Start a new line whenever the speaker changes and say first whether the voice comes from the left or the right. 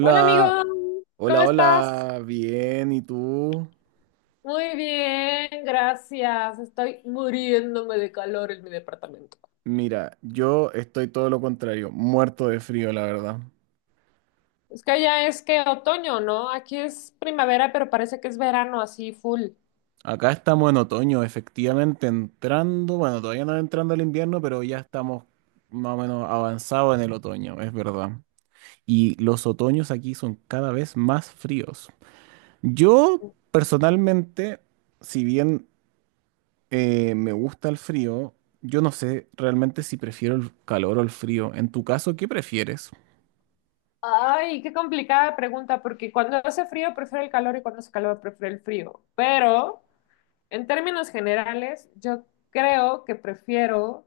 left: Hola amigo, ¿cómo
right: hola,
left: estás?
right: hola, bien, ¿y tú?
left: Muy bien, gracias. Estoy muriéndome de calor en mi departamento.
right: Mira, yo estoy todo lo contrario, muerto de frío, la verdad.
left: Es que allá es que otoño, ¿no? Aquí es primavera, pero parece que es verano así full.
right: Acá estamos en otoño, efectivamente entrando, bueno, todavía no entrando el invierno, pero ya estamos más o menos avanzados en el otoño, es verdad. Y los otoños aquí son cada vez más fríos. Yo, personalmente, si bien me gusta el frío, yo no sé realmente si prefiero el calor o el frío. En tu caso, ¿qué prefieres?
left: Ay, qué complicada pregunta, porque cuando hace frío prefiero el calor y cuando hace calor prefiero el frío. Pero en términos generales, yo creo que prefiero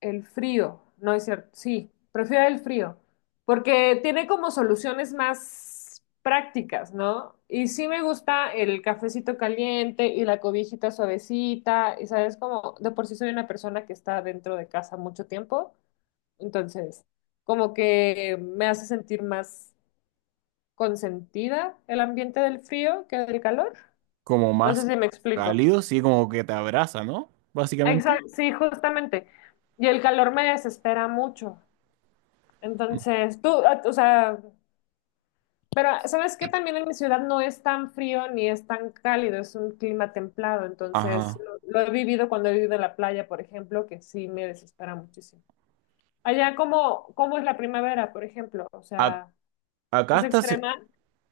left: el frío, no es cierto. Sí, prefiero el frío, porque tiene como soluciones más prácticas, ¿no? Y sí me gusta el cafecito caliente y la cobijita suavecita, y sabes, como de por sí soy una persona que está dentro de casa mucho tiempo, entonces como que me hace sentir más consentida el ambiente del frío que del calor.
right: Como
left: No sé
right: más
left: si me explico.
right: cálido, sí, como que te abraza, ¿no? Básicamente.
left: Exacto, sí, justamente. Y el calor me desespera mucho. Entonces, tú, ah, o sea, pero ¿sabes qué? También en mi ciudad no es tan frío ni es tan cálido, es un clima templado. Entonces,
right: Ajá.
left: lo he vivido cuando he vivido en la playa, por ejemplo, que sí me desespera muchísimo. Allá, ¿cómo es la primavera, por ejemplo? O
right: A-
left: sea,
right: acá
left: ¿es
right: está.
left: extrema?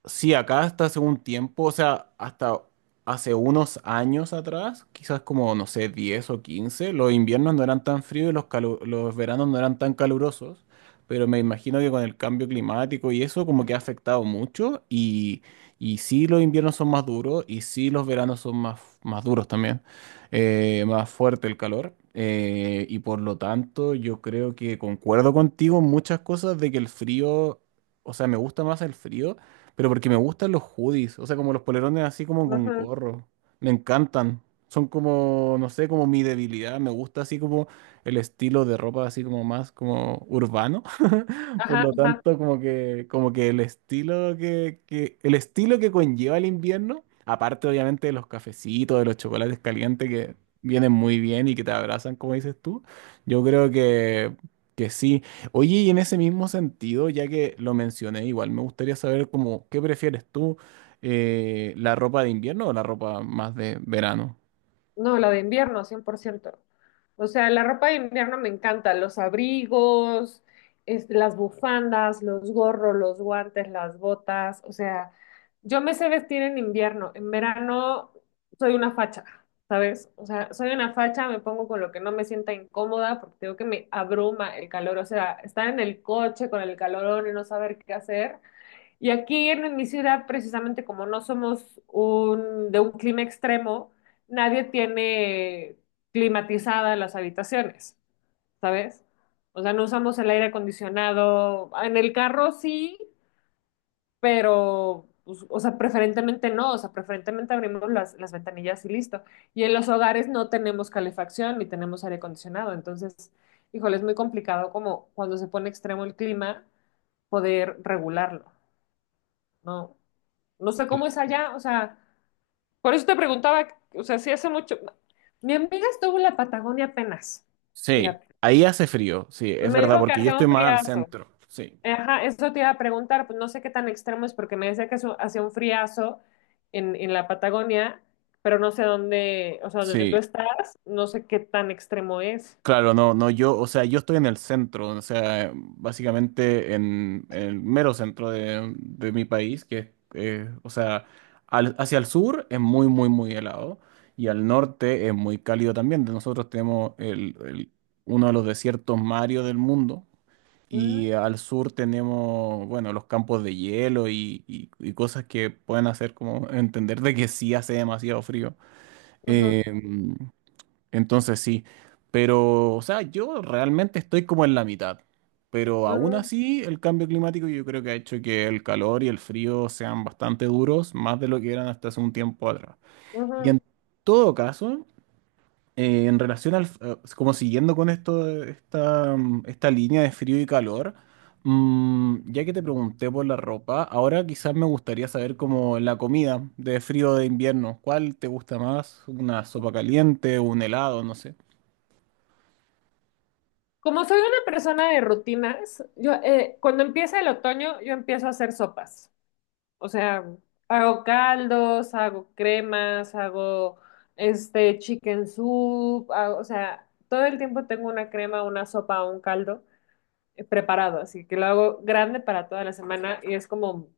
right: Sí, acá hasta hace un tiempo, o sea, hasta hace unos años atrás, quizás como, no sé, 10 o 15, los inviernos no eran tan fríos y los veranos no eran tan calurosos, pero me imagino que con el cambio climático y eso como que ha afectado mucho y sí los inviernos son más duros y sí los veranos son más, más duros también, más fuerte el calor. Y por lo tanto, yo creo que concuerdo contigo en muchas cosas de que el frío, o sea, me gusta más el frío, pero porque me gustan los hoodies, o sea, como los polerones así como con
left: Ajá,
right: gorro. Me encantan. Son como, no sé, como mi debilidad. Me gusta así como el estilo de ropa así como más como urbano. Por
left: ajá,
right: lo
left: ajá.
right: tanto, como que el estilo el estilo que conlleva el invierno, aparte obviamente de los cafecitos, de los chocolates calientes que vienen muy bien y que te abrazan, como dices tú, yo creo que sí. Oye, y en ese mismo sentido, ya que lo mencioné, igual me gustaría saber como, ¿qué prefieres tú? ¿La ropa de invierno o la ropa más de verano?
left: No, la de invierno, 100%. O sea, la ropa de invierno me encanta, los abrigos, este, las bufandas, los gorros, los guantes, las botas. O sea, yo me sé vestir en invierno, en verano soy una facha, ¿sabes? O sea, soy una facha, me pongo con lo que no me sienta incómoda porque tengo que me abruma el calor. O sea, estar en el coche con el calorón y no saber qué hacer, y aquí en mi ciudad, precisamente como no somos un, de un clima extremo, nadie tiene climatizadas las habitaciones, ¿sabes? O sea, no usamos el aire acondicionado. En el carro sí, pero, pues, o sea, preferentemente no, o sea, preferentemente abrimos las ventanillas y listo. Y en los hogares no tenemos calefacción ni tenemos aire acondicionado. Entonces, híjole, es muy complicado como cuando se pone extremo el clima, poder regularlo. No, no sé cómo es allá, o sea, por eso te preguntaba, o sea, si hace mucho. Mi amiga estuvo en la Patagonia apenas,
right: Sí,
left: fíjate.
right: ahí hace frío, sí, es
left: Me
right: verdad,
left: dijo que
right: porque yo
left: hacía
right: estoy
left: un
right: más al
left: friazo.
right: centro, sí,
left: Ajá, eso te iba a preguntar, pues no sé qué tan extremo es, porque me decía que hacía un friazo en la Patagonia, pero no sé dónde, o sea, donde tú
right: sí.
left: estás, no sé qué tan extremo es.
right: Claro, no, no, yo, o sea, yo estoy en el centro, o sea, básicamente en el mero centro de mi país, que o sea, hacia el sur es muy helado y al norte es muy cálido también. De nosotros tenemos uno de los desiertos más áridos del mundo
left: Mm,
right: y al sur tenemos, bueno, los campos de hielo y cosas que pueden hacer como entender de que sí hace demasiado frío.
left: ujú,
right: Em, entonces sí, pero o sea, yo realmente estoy como en la mitad, pero aún
left: mm,
right: así el cambio climático yo creo que ha hecho que el calor y el frío sean bastante duros, más de lo que eran hasta hace un tiempo atrás. Y
left: ujú.
right: en todo caso, en relación al, como siguiendo con esto, de esta línea de frío y calor, ya que te pregunté por la ropa, ahora quizás me gustaría saber como la comida de frío de invierno, ¿cuál te gusta más? ¿Una sopa caliente, un helado, no sé?
left: Como soy una persona de rutinas, yo cuando empieza el otoño, yo empiezo a hacer sopas. O sea, hago caldos, hago cremas, hago este chicken soup, o sea, todo el tiempo tengo una crema, una sopa o un caldo preparado, así que lo hago grande para toda la semana y es como,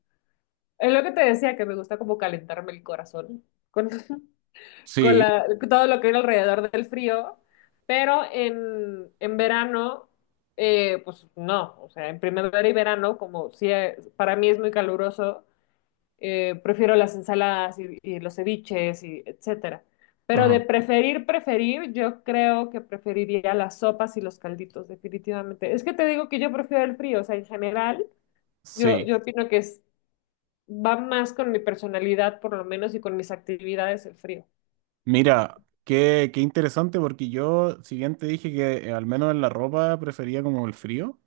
left: es lo que te decía, que me gusta como calentarme el corazón con, con
right: Sí,
left: la, todo lo que viene alrededor del frío, pero en verano, pues no, o sea, en primavera y verano, como si para mí es muy caluroso prefiero las ensaladas y los ceviches y etcétera. Pero de
right: ajá,
left: preferir, preferir, yo creo que preferiría las sopas y los calditos, definitivamente. Es que te digo que yo prefiero el frío, o sea, en general, yo,
right: sí.
left: yo opino que es, va más con mi personalidad, por lo menos, y con mis actividades el frío.
right: Mira, qué, qué interesante porque yo, si bien te dije que al menos en la ropa prefería como el frío,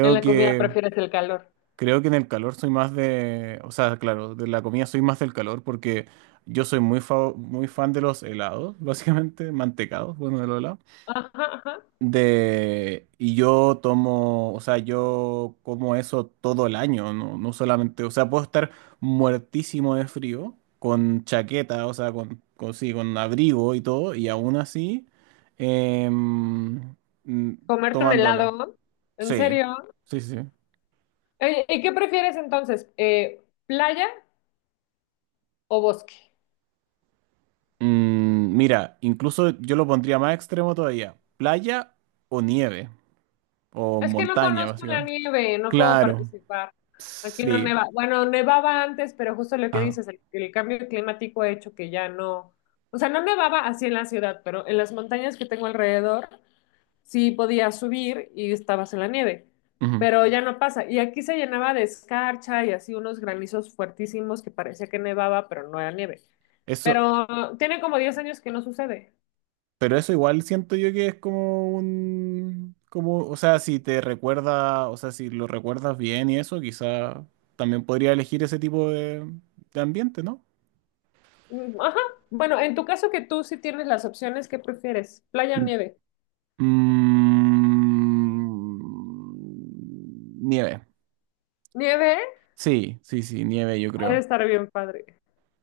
left: En la comida
right: que,
left: prefieres el calor.
right: creo que en el calor soy más de, o sea, claro, de la comida soy más del calor porque yo soy muy, muy fan de los helados, básicamente, mantecados, bueno, de los helados.
left: Ajá, ajá.
right: De, y yo tomo, o sea, yo como eso todo el año, no, no solamente, o sea, puedo estar muertísimo de frío, con chaqueta, o sea, sí, con abrigo y todo, y aún así, em, mm,
left: Comerte un
right: tomándola.
left: helado, ¿en
right: Sí,
left: serio?
right: sí, sí.
left: Oye, ¿y qué prefieres entonces? ¿Playa o bosque?
right: Mm, mira, incluso yo lo pondría más extremo todavía, playa o nieve, o
left: Es que no
right: montaña,
left: conozco la
right: básicamente.
left: nieve, no puedo
right: Claro,
left: participar. Aquí no
right: sí,
left: neva. Bueno, nevaba antes, pero justo lo que
right: ajá.
left: dices, el cambio climático ha hecho que ya no. O sea, no nevaba así en la ciudad, pero en las montañas que tengo alrededor sí podías subir y estabas en la nieve.
right: Ujú.
left: Pero ya no pasa. Y aquí se llenaba de escarcha y así unos granizos fuertísimos que parecía que nevaba, pero no era nieve.
right: Eso,
left: Pero tiene como 10 años que no sucede.
right: pero eso igual siento yo que es como un, como, o sea, si te recuerda, o sea, si lo recuerdas bien y eso, quizá también podría elegir ese tipo de ambiente, ¿no?
left: Mm. Ajá. Bueno, en tu caso que tú sí tienes las opciones, ¿qué prefieres? ¿Playa o
right: Mm,
left: nieve?
right: mm, nieve.
left: ¿Nieve?
right: Sí, sí, sí, nieve, yo
left: Ha de
right: creo.
left: estar bien padre.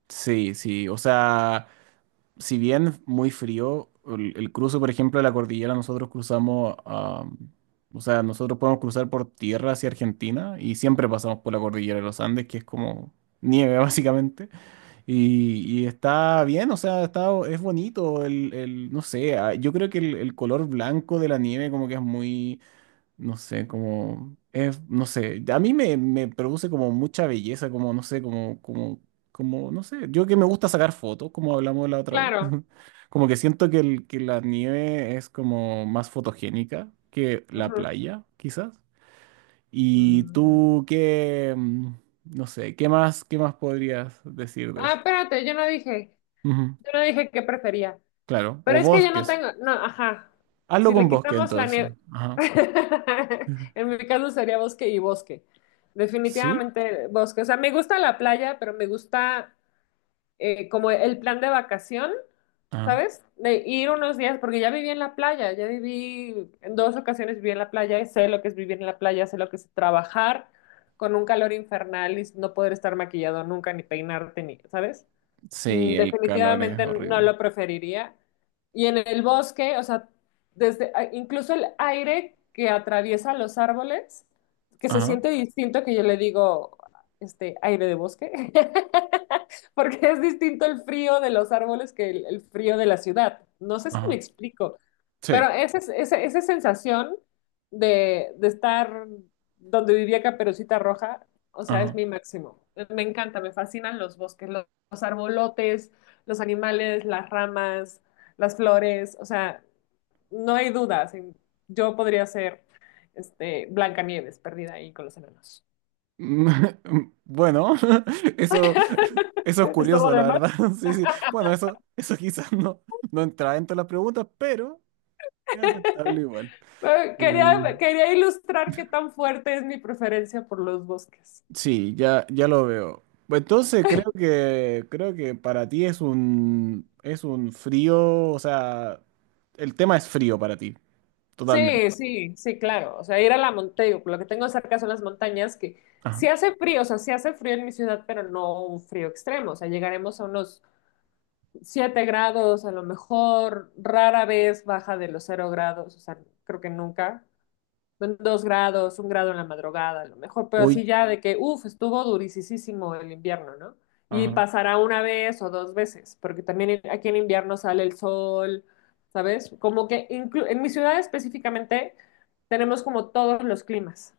right: Sí, sí, o sea, si bien muy frío, el cruce, por ejemplo, de la cordillera, nosotros cruzamos, ah, o sea, nosotros podemos cruzar por tierra hacia Argentina y siempre pasamos por la cordillera de los Andes, que es como nieve, básicamente, y está bien, o sea, está, es bonito, no sé, ah, yo creo que el color blanco de la nieve como que es muy, no sé, como, es, no sé, a mí me produce como mucha belleza, como, no sé, como, como, como, no sé, yo que me gusta sacar fotos, como hablamos la otra vez,
left: Claro.
right: como que siento que la nieve es como más fotogénica que la
left: Ajá.
right: playa, quizás. Y
left: Mm.
right: tú, ¿qué, mm, no sé, qué más podrías decir de
left: Ah,
right: eso?
left: espérate,
right: Ujú,
left: yo no dije qué prefería.
right: claro,
left: Pero
right: o
left: es que yo no
right: bosques,
left: tengo, no, ajá.
right: hazlo
left: Si
right: con
left: le
right: bosque
left: quitamos la
right: entonces,
left: nieve,
right: ajá,
left: en mi caso sería bosque y bosque.
right: ¿sí?
left: Definitivamente bosque. O sea, me gusta la playa, pero me gusta como el plan de vacación.
right: Ajá.
left: ¿Sabes? De ir unos días, porque ya viví en la playa, ya viví, en dos ocasiones viví en la playa, y sé lo que es vivir en la playa, sé lo que es trabajar con un calor infernal y no poder estar maquillado nunca, ni peinarte, ni, ¿sabes? Mm.
right: Sí, el calor es
left: Definitivamente no
right: horrible.
left: lo preferiría. Y en el bosque, o sea, desde incluso el aire que atraviesa los árboles, que se
right: Ajá.
left: siente distinto que yo le digo, este, aire de bosque, porque es distinto el frío de los árboles que el frío de la ciudad. No sé si me
right: Ajá.
left: explico.
right: Sí.
left: Pero esa, esa, esa sensación de estar donde vivía Caperucita Roja, o sea, es
right: Ajá.
left: mi máximo. Me encanta, me fascinan los bosques, los arbolotes, los animales, las ramas, las flores, o sea, no hay dudas. Yo podría ser este, Blancanieves perdida ahí con los enanos.
right: Bueno, eso, eso es
left: Esto
right: curioso, la
left: demás.
right: verdad. Sí, sí. Bueno, eso quizás no, no entra dentro de las preguntas, pero es aceptable igual.
left: Eh,
right: Eh,
left: Quería, quería ilustrar qué tan fuerte es mi preferencia por los bosques.
right: sí, ya, ya lo veo. Entonces creo que para ti es un frío, o sea, el tema es frío para ti, totalmente.
left: Sí, sí, sí, claro. O sea, ir a la montaña, lo que tengo cerca son las montañas que
right: Ajá.
left: sí hace frío, o sea, sí hace frío en mi ciudad, pero no un frío extremo. O sea, llegaremos a unos 7 grados, a lo mejor rara vez baja de los 0 grados, o sea, creo que nunca. Son 2 grados, 1 grado en la madrugada, a lo mejor, pero
right: Uy.
left: sí ya de que, uff, estuvo durisísimo el invierno, ¿no? Y
right: Ajá.
left: pasará una vez o dos veces, porque también aquí en invierno sale el sol, ¿sabes? Como que en mi ciudad específicamente tenemos como todos los climas.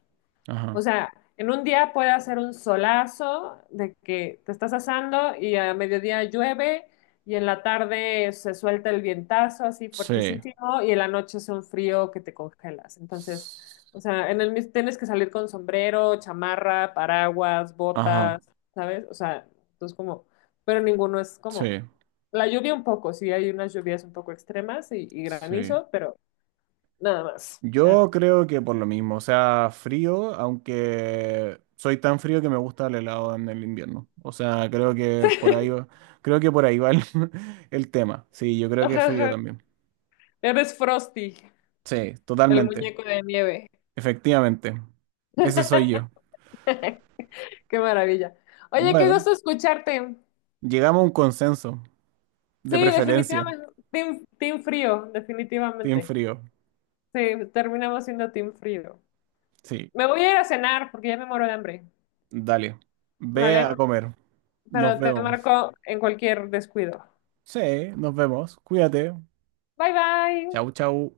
left: O
right: Ajá.
left: sea, en un día puede hacer un solazo de que te estás asando y a mediodía llueve y en la tarde se suelta el vientazo así
right: Sí.
left: fuertísimo y en la noche hace un frío que te congelas. Entonces, o
right: S-,
left: sea, en tienes que salir con sombrero, chamarra, paraguas,
right: ajá.
left: botas, ¿sabes? O sea, entonces como, pero ninguno es como
right: Sí.
left: la lluvia un poco, sí hay unas lluvias un poco extremas y
right: Sí.
left: granizo, pero nada más. O sea,
right: Yo creo que por lo mismo, o sea, frío, aunque soy tan frío que me gusta el helado en el invierno. O sea, creo que por ahí va, creo que por ahí va el, el tema. Sí, yo creo que es
left: ajá,
right: frío
left: ajá,
right: también.
left: eres Frosty.
right: Sí,
left: El
right: totalmente.
left: muñeco de nieve.
right: Efectivamente. Ese soy yo.
left: Qué maravilla. Oye, qué
right: Bueno,
left: gusto escucharte.
right: llegamos a un consenso,
left: Sí,
right: de preferencia,
left: definitivamente. Team frío,
right: team
left: definitivamente.
right: frío.
left: Sí, terminamos siendo team frío.
right: Sí,
left: Me voy a ir a cenar porque ya me muero de hambre.
right: dale. Ve
left: ¿Vale?
right: a comer. Nos
left: Pero te
right: vemos.
left: marco en cualquier descuido.
right: Sí, nos vemos. Cuídate.
left: Bye bye.
right: Chau, chau.